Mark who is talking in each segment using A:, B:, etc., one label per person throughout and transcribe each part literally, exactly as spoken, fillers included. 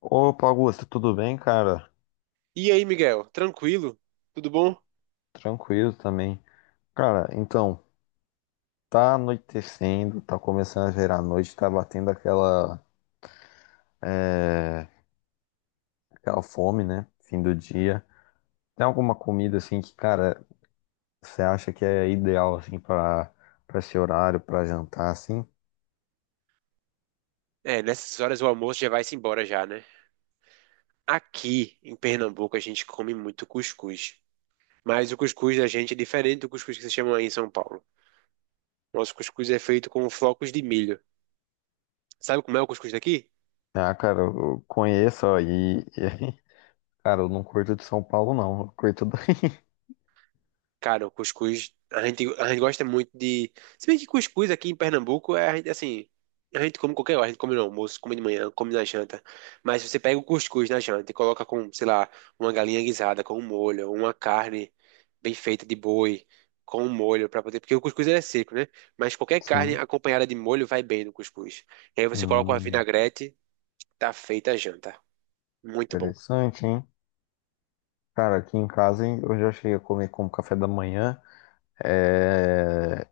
A: Opa, Augusto, tudo bem, cara?
B: E aí, Miguel? Tranquilo? Tudo bom?
A: Tranquilo também. Cara, então, tá anoitecendo, tá começando a virar noite, tá batendo aquela, é, aquela fome, né? Fim do dia. Tem alguma comida, assim, que, cara, você acha que é ideal, assim, pra, pra esse horário, pra jantar, assim?
B: É, nessas horas o almoço já vai-se embora já, né? Aqui em Pernambuco a gente come muito cuscuz. Mas o cuscuz da gente é diferente do cuscuz que vocês chamam aí em São Paulo. Nosso cuscuz é feito com flocos de milho. Sabe como é o cuscuz daqui?
A: Ah, cara, eu conheço aí. Cara, eu não curto de São Paulo, não. Eu curto daí.
B: Cara, o cuscuz, a gente, a gente gosta muito de. Se bem que cuscuz aqui em Pernambuco é, a gente, assim, a gente come qualquer hora, a gente come no almoço, come de manhã, come na janta. Mas se você pega o cuscuz na janta e coloca com, sei lá, uma galinha guisada com um molho, uma carne bem feita de boi com um molho pra poder. Porque o cuscuz ele é seco, né? Mas qualquer carne
A: Sim.
B: acompanhada de molho vai bem no cuscuz. E aí você coloca uma
A: Hum,
B: vinagrete, tá feita a janta. Muito bom.
A: interessante, hein? Cara, aqui em casa hein, eu já cheguei a comer como café da manhã. é,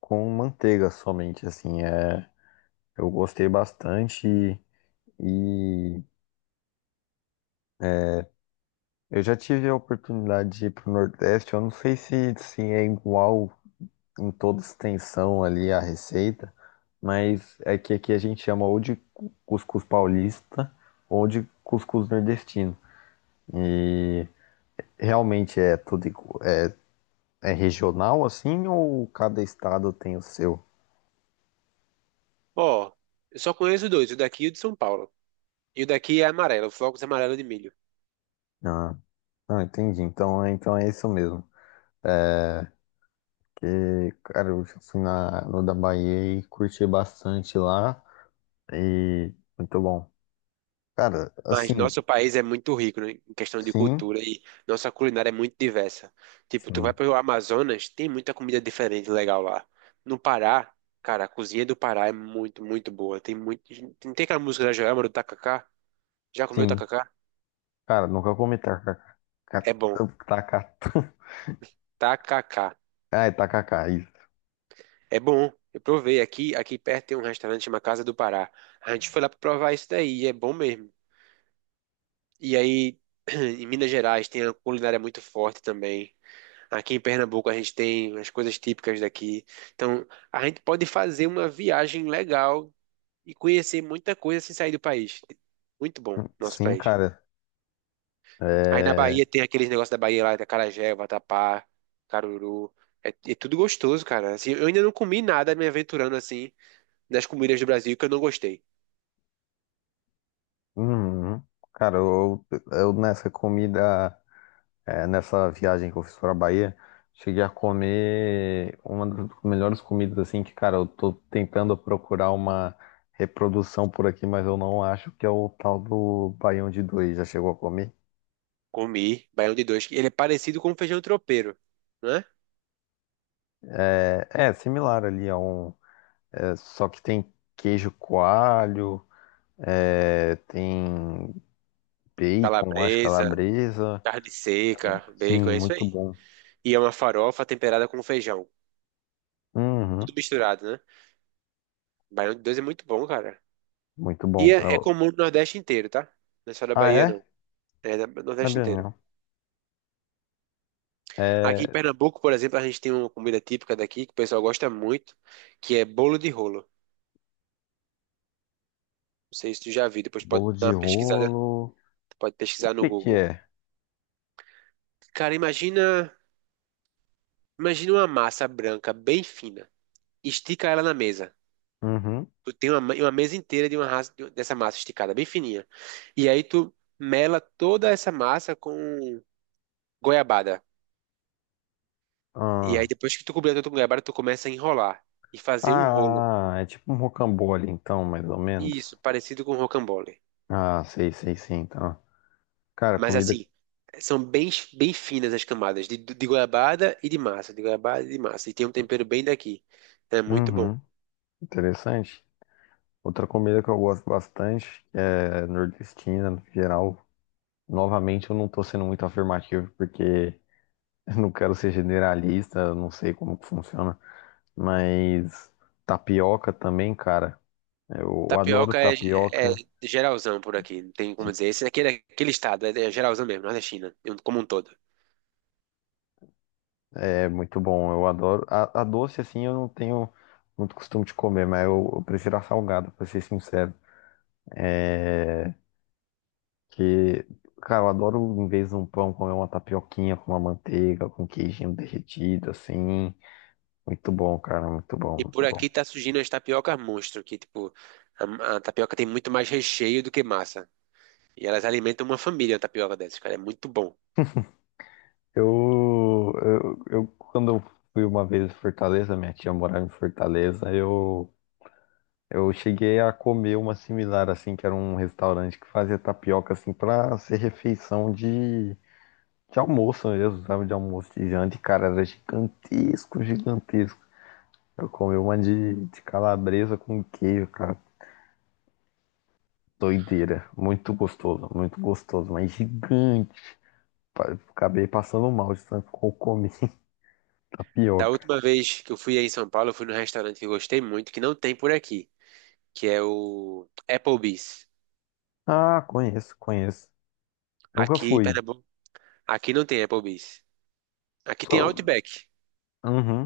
A: com manteiga somente, assim, é, eu gostei bastante e, e eu já tive a oportunidade de ir para o Nordeste, eu não sei se, se é igual em toda extensão ali a receita, mas é que aqui a gente chama ou de cu- cuscuz paulista ou de cuscuz nordestino. E realmente é tudo igu- é, é regional assim, ou cada estado tem o seu?
B: Ó, eu só conheço dois, o daqui e o de São Paulo. E o daqui é amarelo, flocos é amarelo de milho.
A: Ah, ah, entendi. Então, então é isso mesmo. É, que, cara, eu já fui na, no da Bahia e curti bastante lá. E muito bom. Cara,
B: Mas
A: assim,
B: nosso país é muito rico, né, em questão de
A: sim,
B: cultura e nossa culinária é muito diversa. Tipo, tu vai
A: sim,
B: pro Amazonas, tem muita comida diferente legal lá. No Pará, cara, a cozinha do Pará é muito, muito boa. Tem muito, tem tem aquela música da Joelma do Tacacá? Já comeu
A: sim.
B: tacacá?
A: Cara, nunca comi tacacá.
B: É bom.
A: Tacacá.
B: Tacacá.
A: Ai, tacacá, isso.
B: É bom. Eu provei aqui, aqui perto tem um restaurante chamado Casa do Pará. A gente foi lá pra provar isso daí, e é bom mesmo. E aí, em Minas Gerais tem a culinária muito forte também. Aqui em Pernambuco a gente tem as coisas típicas daqui. Então, a gente pode fazer uma viagem legal e conhecer muita coisa sem sair do país. Muito bom, nosso
A: Sim,
B: país.
A: cara.
B: Aí na
A: É.
B: Bahia tem aqueles negócios da Bahia lá, da acarajé, vatapá, caruru. É, é tudo gostoso, cara. Assim, eu ainda não comi nada me aventurando assim nas comidas do Brasil que eu não gostei.
A: Hum, cara, eu, eu nessa comida. É, nessa viagem que eu fiz pra Bahia, cheguei a comer uma das melhores comidas, assim, que, cara, eu tô tentando procurar uma reprodução por aqui, mas eu não acho que é o tal do baião de dois. Já chegou a comer?
B: Comi baião de dois, que ele é parecido com feijão tropeiro, né?
A: É, é similar ali a um, é, só que tem queijo coalho, é, tem bacon, acho,
B: Calabresa,
A: calabresa.
B: carne seca,
A: Sim,
B: bacon, é isso
A: muito
B: aí.
A: bom.
B: E é uma farofa temperada com feijão.
A: Uhum,
B: Tudo misturado, né? Baião de dois é muito bom, cara.
A: muito
B: E
A: bom.
B: é, é
A: Eu-
B: comum no Nordeste inteiro, tá? Não é só da
A: Ah,
B: Bahia,
A: é?
B: não. É da- no Nordeste
A: Sabia
B: inteiro.
A: não.
B: Aqui em
A: É,
B: Pernambuco, por exemplo, a gente tem uma comida típica daqui que o pessoal gosta muito, que é bolo de rolo. Não sei se tu já viu, depois pode
A: bolo
B: dar
A: de
B: uma pesquisada,
A: rolo.
B: pode pesquisar no
A: que que
B: Google.
A: é?
B: Cara, imagina, imagina uma massa branca bem fina. Estica ela na mesa.
A: Uhum.
B: Tu tem uma, ma- uma mesa inteira de uma raça, de- dessa massa esticada, bem fininha. E aí tu mela toda essa massa com goiabada. E aí
A: Ah.
B: depois que tu completa o tucunarabara, tu começa a enrolar e fazer um rolo.
A: Ah, é tipo um rocambole, então, mais ou menos.
B: Isso, parecido com rocambole.
A: Ah, sei, sei, sim, então. Cara,
B: Mas
A: comida.
B: assim, são bem, bem finas as camadas de, de goiabada e de massa, de goiabada e de massa. E tem um tempero bem daqui. É muito bom.
A: Uhum. Interessante. Outra comida que eu gosto bastante é nordestina, no geral. Novamente, eu não tô sendo muito afirmativo, porque eu não quero ser generalista, eu não sei como que funciona. Mas tapioca também, cara. Eu adoro
B: Tapioca é, é
A: tapioca.
B: geralzão por aqui, não tem como dizer. Esse daqui é daquele estado, é, é geralzão mesmo, não é da China, é um- como um todo.
A: É muito bom, eu adoro. A, a doce, assim, eu não tenho muito costume de comer, mas eu, eu prefiro a salgada, pra ser sincero. É. Que, cara, eu adoro, em vez de um pão, comer uma tapioquinha com uma manteiga, com queijinho derretido, assim. Muito bom, cara, muito bom,
B: E
A: muito
B: por
A: bom.
B: aqui tá surgindo as tapiocas monstro, que tipo, a, a tapioca tem muito mais recheio do que massa. E elas alimentam uma família, a tapioca dessas, cara, é muito bom.
A: Eu, eu, eu quando eu fui uma vez em Fortaleza, minha tia morava em Fortaleza, eu. Eu cheguei a comer uma similar, assim, que era um restaurante que fazia tapioca, assim, pra ser refeição de De almoço. Eu usava de almoço, de janta, e cara, era gigantesco, gigantesco. Eu comi uma de, de calabresa com queijo, cara. Doideira. Muito gostoso, muito gostoso, mas gigante. Pa- Acabei passando mal de tanto que eu comi
B: Da
A: tapioca.
B: última vez que eu fui aí em São Paulo, eu fui num restaurante que eu gostei muito, que não tem por aqui, que é o Applebee's.
A: Ah, conheço, conheço. Nunca
B: Aqui em
A: fui.
B: Pernambuco, aqui não tem Applebee's. Aqui tem
A: Só...
B: Outback.
A: Uhum.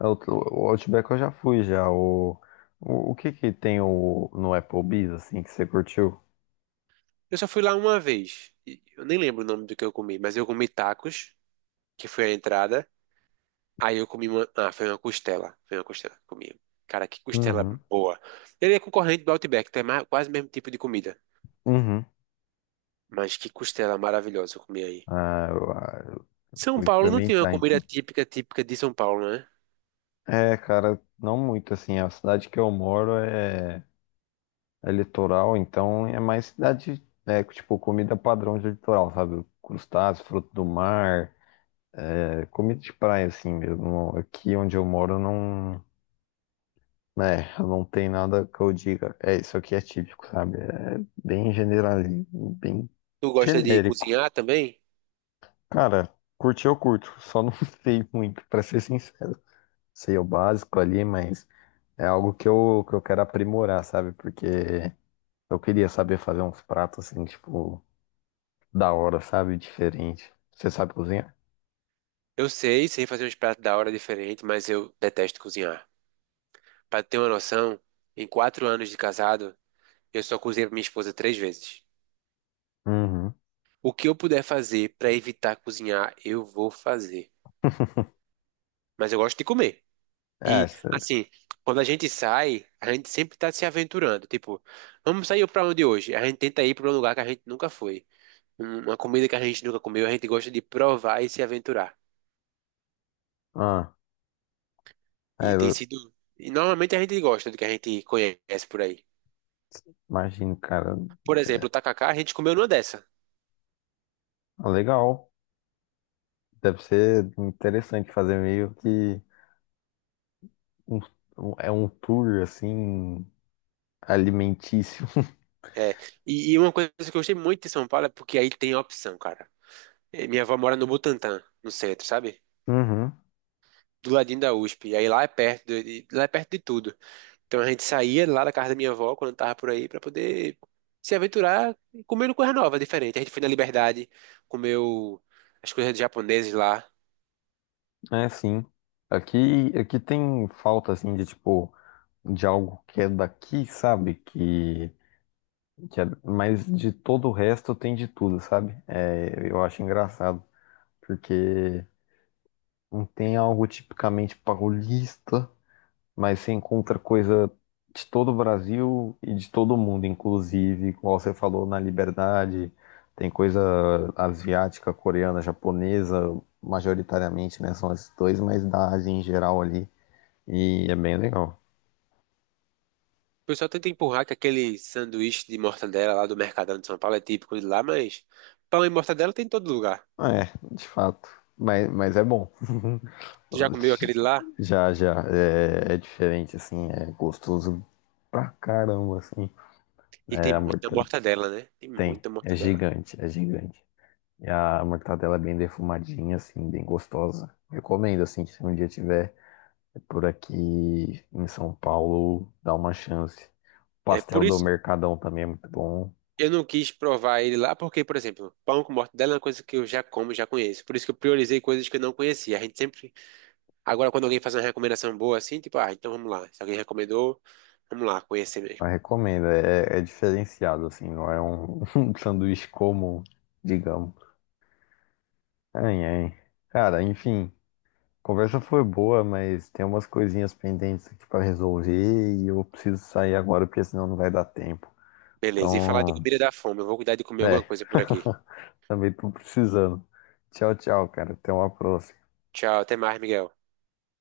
A: É, O o Outback eu já fui, já. O, o, o que que tem o, no Applebee's, assim, que você curtiu?
B: Eu só fui lá uma vez. e Eu nem lembro o nome do que eu comi, mas eu comi tacos, que foi a entrada. Aí eu comi uma, ah, foi uma costela, foi uma costela que eu comi. Cara, que costela
A: Uhum.
B: boa. Ele é concorrente do Outback, tem mais, quase o mesmo tipo de comida,
A: Uhum.
B: mas que costela maravilhosa eu comi aí.
A: Ah, eu, ah, eu
B: São
A: vou
B: Paulo não tem uma
A: experimentar,
B: comida
A: então.
B: típica, típica de São Paulo, né?
A: É, cara, não muito assim. A cidade que eu moro é, é litoral, então é mais cidade, é, tipo, comida padrão de litoral, sabe? Crustáceos, fruto do mar, é, comida de praia, assim mesmo. Aqui onde eu moro não, né, não tem nada que eu diga. É, isso aqui é típico, sabe? É bem general, bem
B: Tu gosta de
A: genérico.
B: cozinhar também?
A: Cara, curti eu curto, só não sei muito, pra ser sincero. Sei o básico ali, mas é algo que eu, que eu quero aprimorar, sabe? Porque eu queria saber fazer uns pratos assim, tipo, da hora, sabe? Diferente. Você sabe cozinhar?
B: Eu sei, sei fazer uns pratos da hora diferente, mas eu detesto cozinhar. Pra ter uma noção, em quatro anos de casado, eu só cozinhei pra minha esposa três vezes.
A: Uhum.
B: O que eu puder fazer pra evitar cozinhar, eu vou fazer. Mas eu gosto de comer.
A: É,
B: E,
A: cê-
B: assim, quando a gente sai, a gente sempre tá se aventurando. Tipo, vamos sair pra onde hoje? A gente tenta ir pra um lugar que a gente nunca foi. Um- Uma comida que a gente nunca comeu, a gente gosta de provar e se aventurar.
A: ah,
B: E
A: é,
B: tem
A: eu
B: sido. E normalmente a gente gosta do que a gente conhece por aí.
A: imagino, cara.
B: Por exemplo, o tacacá, a gente comeu numa dessa.
A: Ah, legal. Deve ser interessante fazer meio que um, um- é um tour assim alimentício.
B: É. E, e uma coisa que eu gostei muito de São Paulo é porque aí tem opção, cara. Eh, minha avó mora no Butantã, no centro, sabe?
A: Uhum.
B: Do ladinho da U S P. E aí lá é perto de, de- lá é perto de tudo. Então a gente saía lá da casa da minha avó quando tava por aí pra poder se aventurar e comendo coisa nova, diferente. A gente foi na Liberdade, comeu as coisas japoneses lá.
A: É, sim. Aqui, aqui tem falta assim de tipo de algo que é daqui, sabe? Que, que é- mas de todo o resto tem de tudo, sabe? É, eu acho engraçado, porque não tem algo tipicamente paulista, mas você encontra coisa de todo o Brasil e de todo o mundo, inclusive, como você falou, na Liberdade, tem coisa asiática, coreana, japonesa, majoritariamente, né? São esses dois, mas da Ásia em geral ali, e é bem legal.
B: O pessoal tenta empurrar que aquele sanduíche de mortadela lá do Mercadão de São Paulo é típico de lá, mas pão e mortadela tem em todo lugar.
A: É, de fato. Mas, mas é bom.
B: Tu já comeu aquele de lá?
A: Já, já. É, é diferente, assim. É gostoso pra caramba, assim.
B: E tem
A: É, a
B: muita
A: mortadela
B: mortadela, né? Tem
A: tem.
B: muita
A: É
B: mortadela.
A: gigante, é gigante. E a mortadela é bem defumadinha, assim, bem gostosa. Recomendo, assim, que se um dia tiver por aqui em São Paulo, dá uma chance.
B: É por
A: Pastel do
B: isso
A: Mercadão também é muito bom.
B: eu não quis provar ele lá, porque, por exemplo, pão com mortadela é uma coisa que eu já como, já conheço. Por isso que eu priorizei coisas que eu não conhecia. A gente sempre. Agora, quando alguém faz uma recomendação boa assim, tipo, ah, então vamos lá. Se alguém recomendou, vamos lá, conhecer mesmo.
A: Eu recomendo, é, é é diferenciado, assim, não é um, um sanduíche comum, digamos. Ai, ai. Cara, enfim, conversa foi boa, mas tem umas coisinhas pendentes aqui pra resolver e eu preciso sair agora porque senão não vai dar tempo.
B: Beleza. E falar de
A: Então,
B: comida dá fome. Eu vou cuidar de comer
A: é,
B: alguma coisa por aqui.
A: também tô precisando. Tchau, tchau, cara. Até uma próxima.
B: Tchau, até mais, Miguel.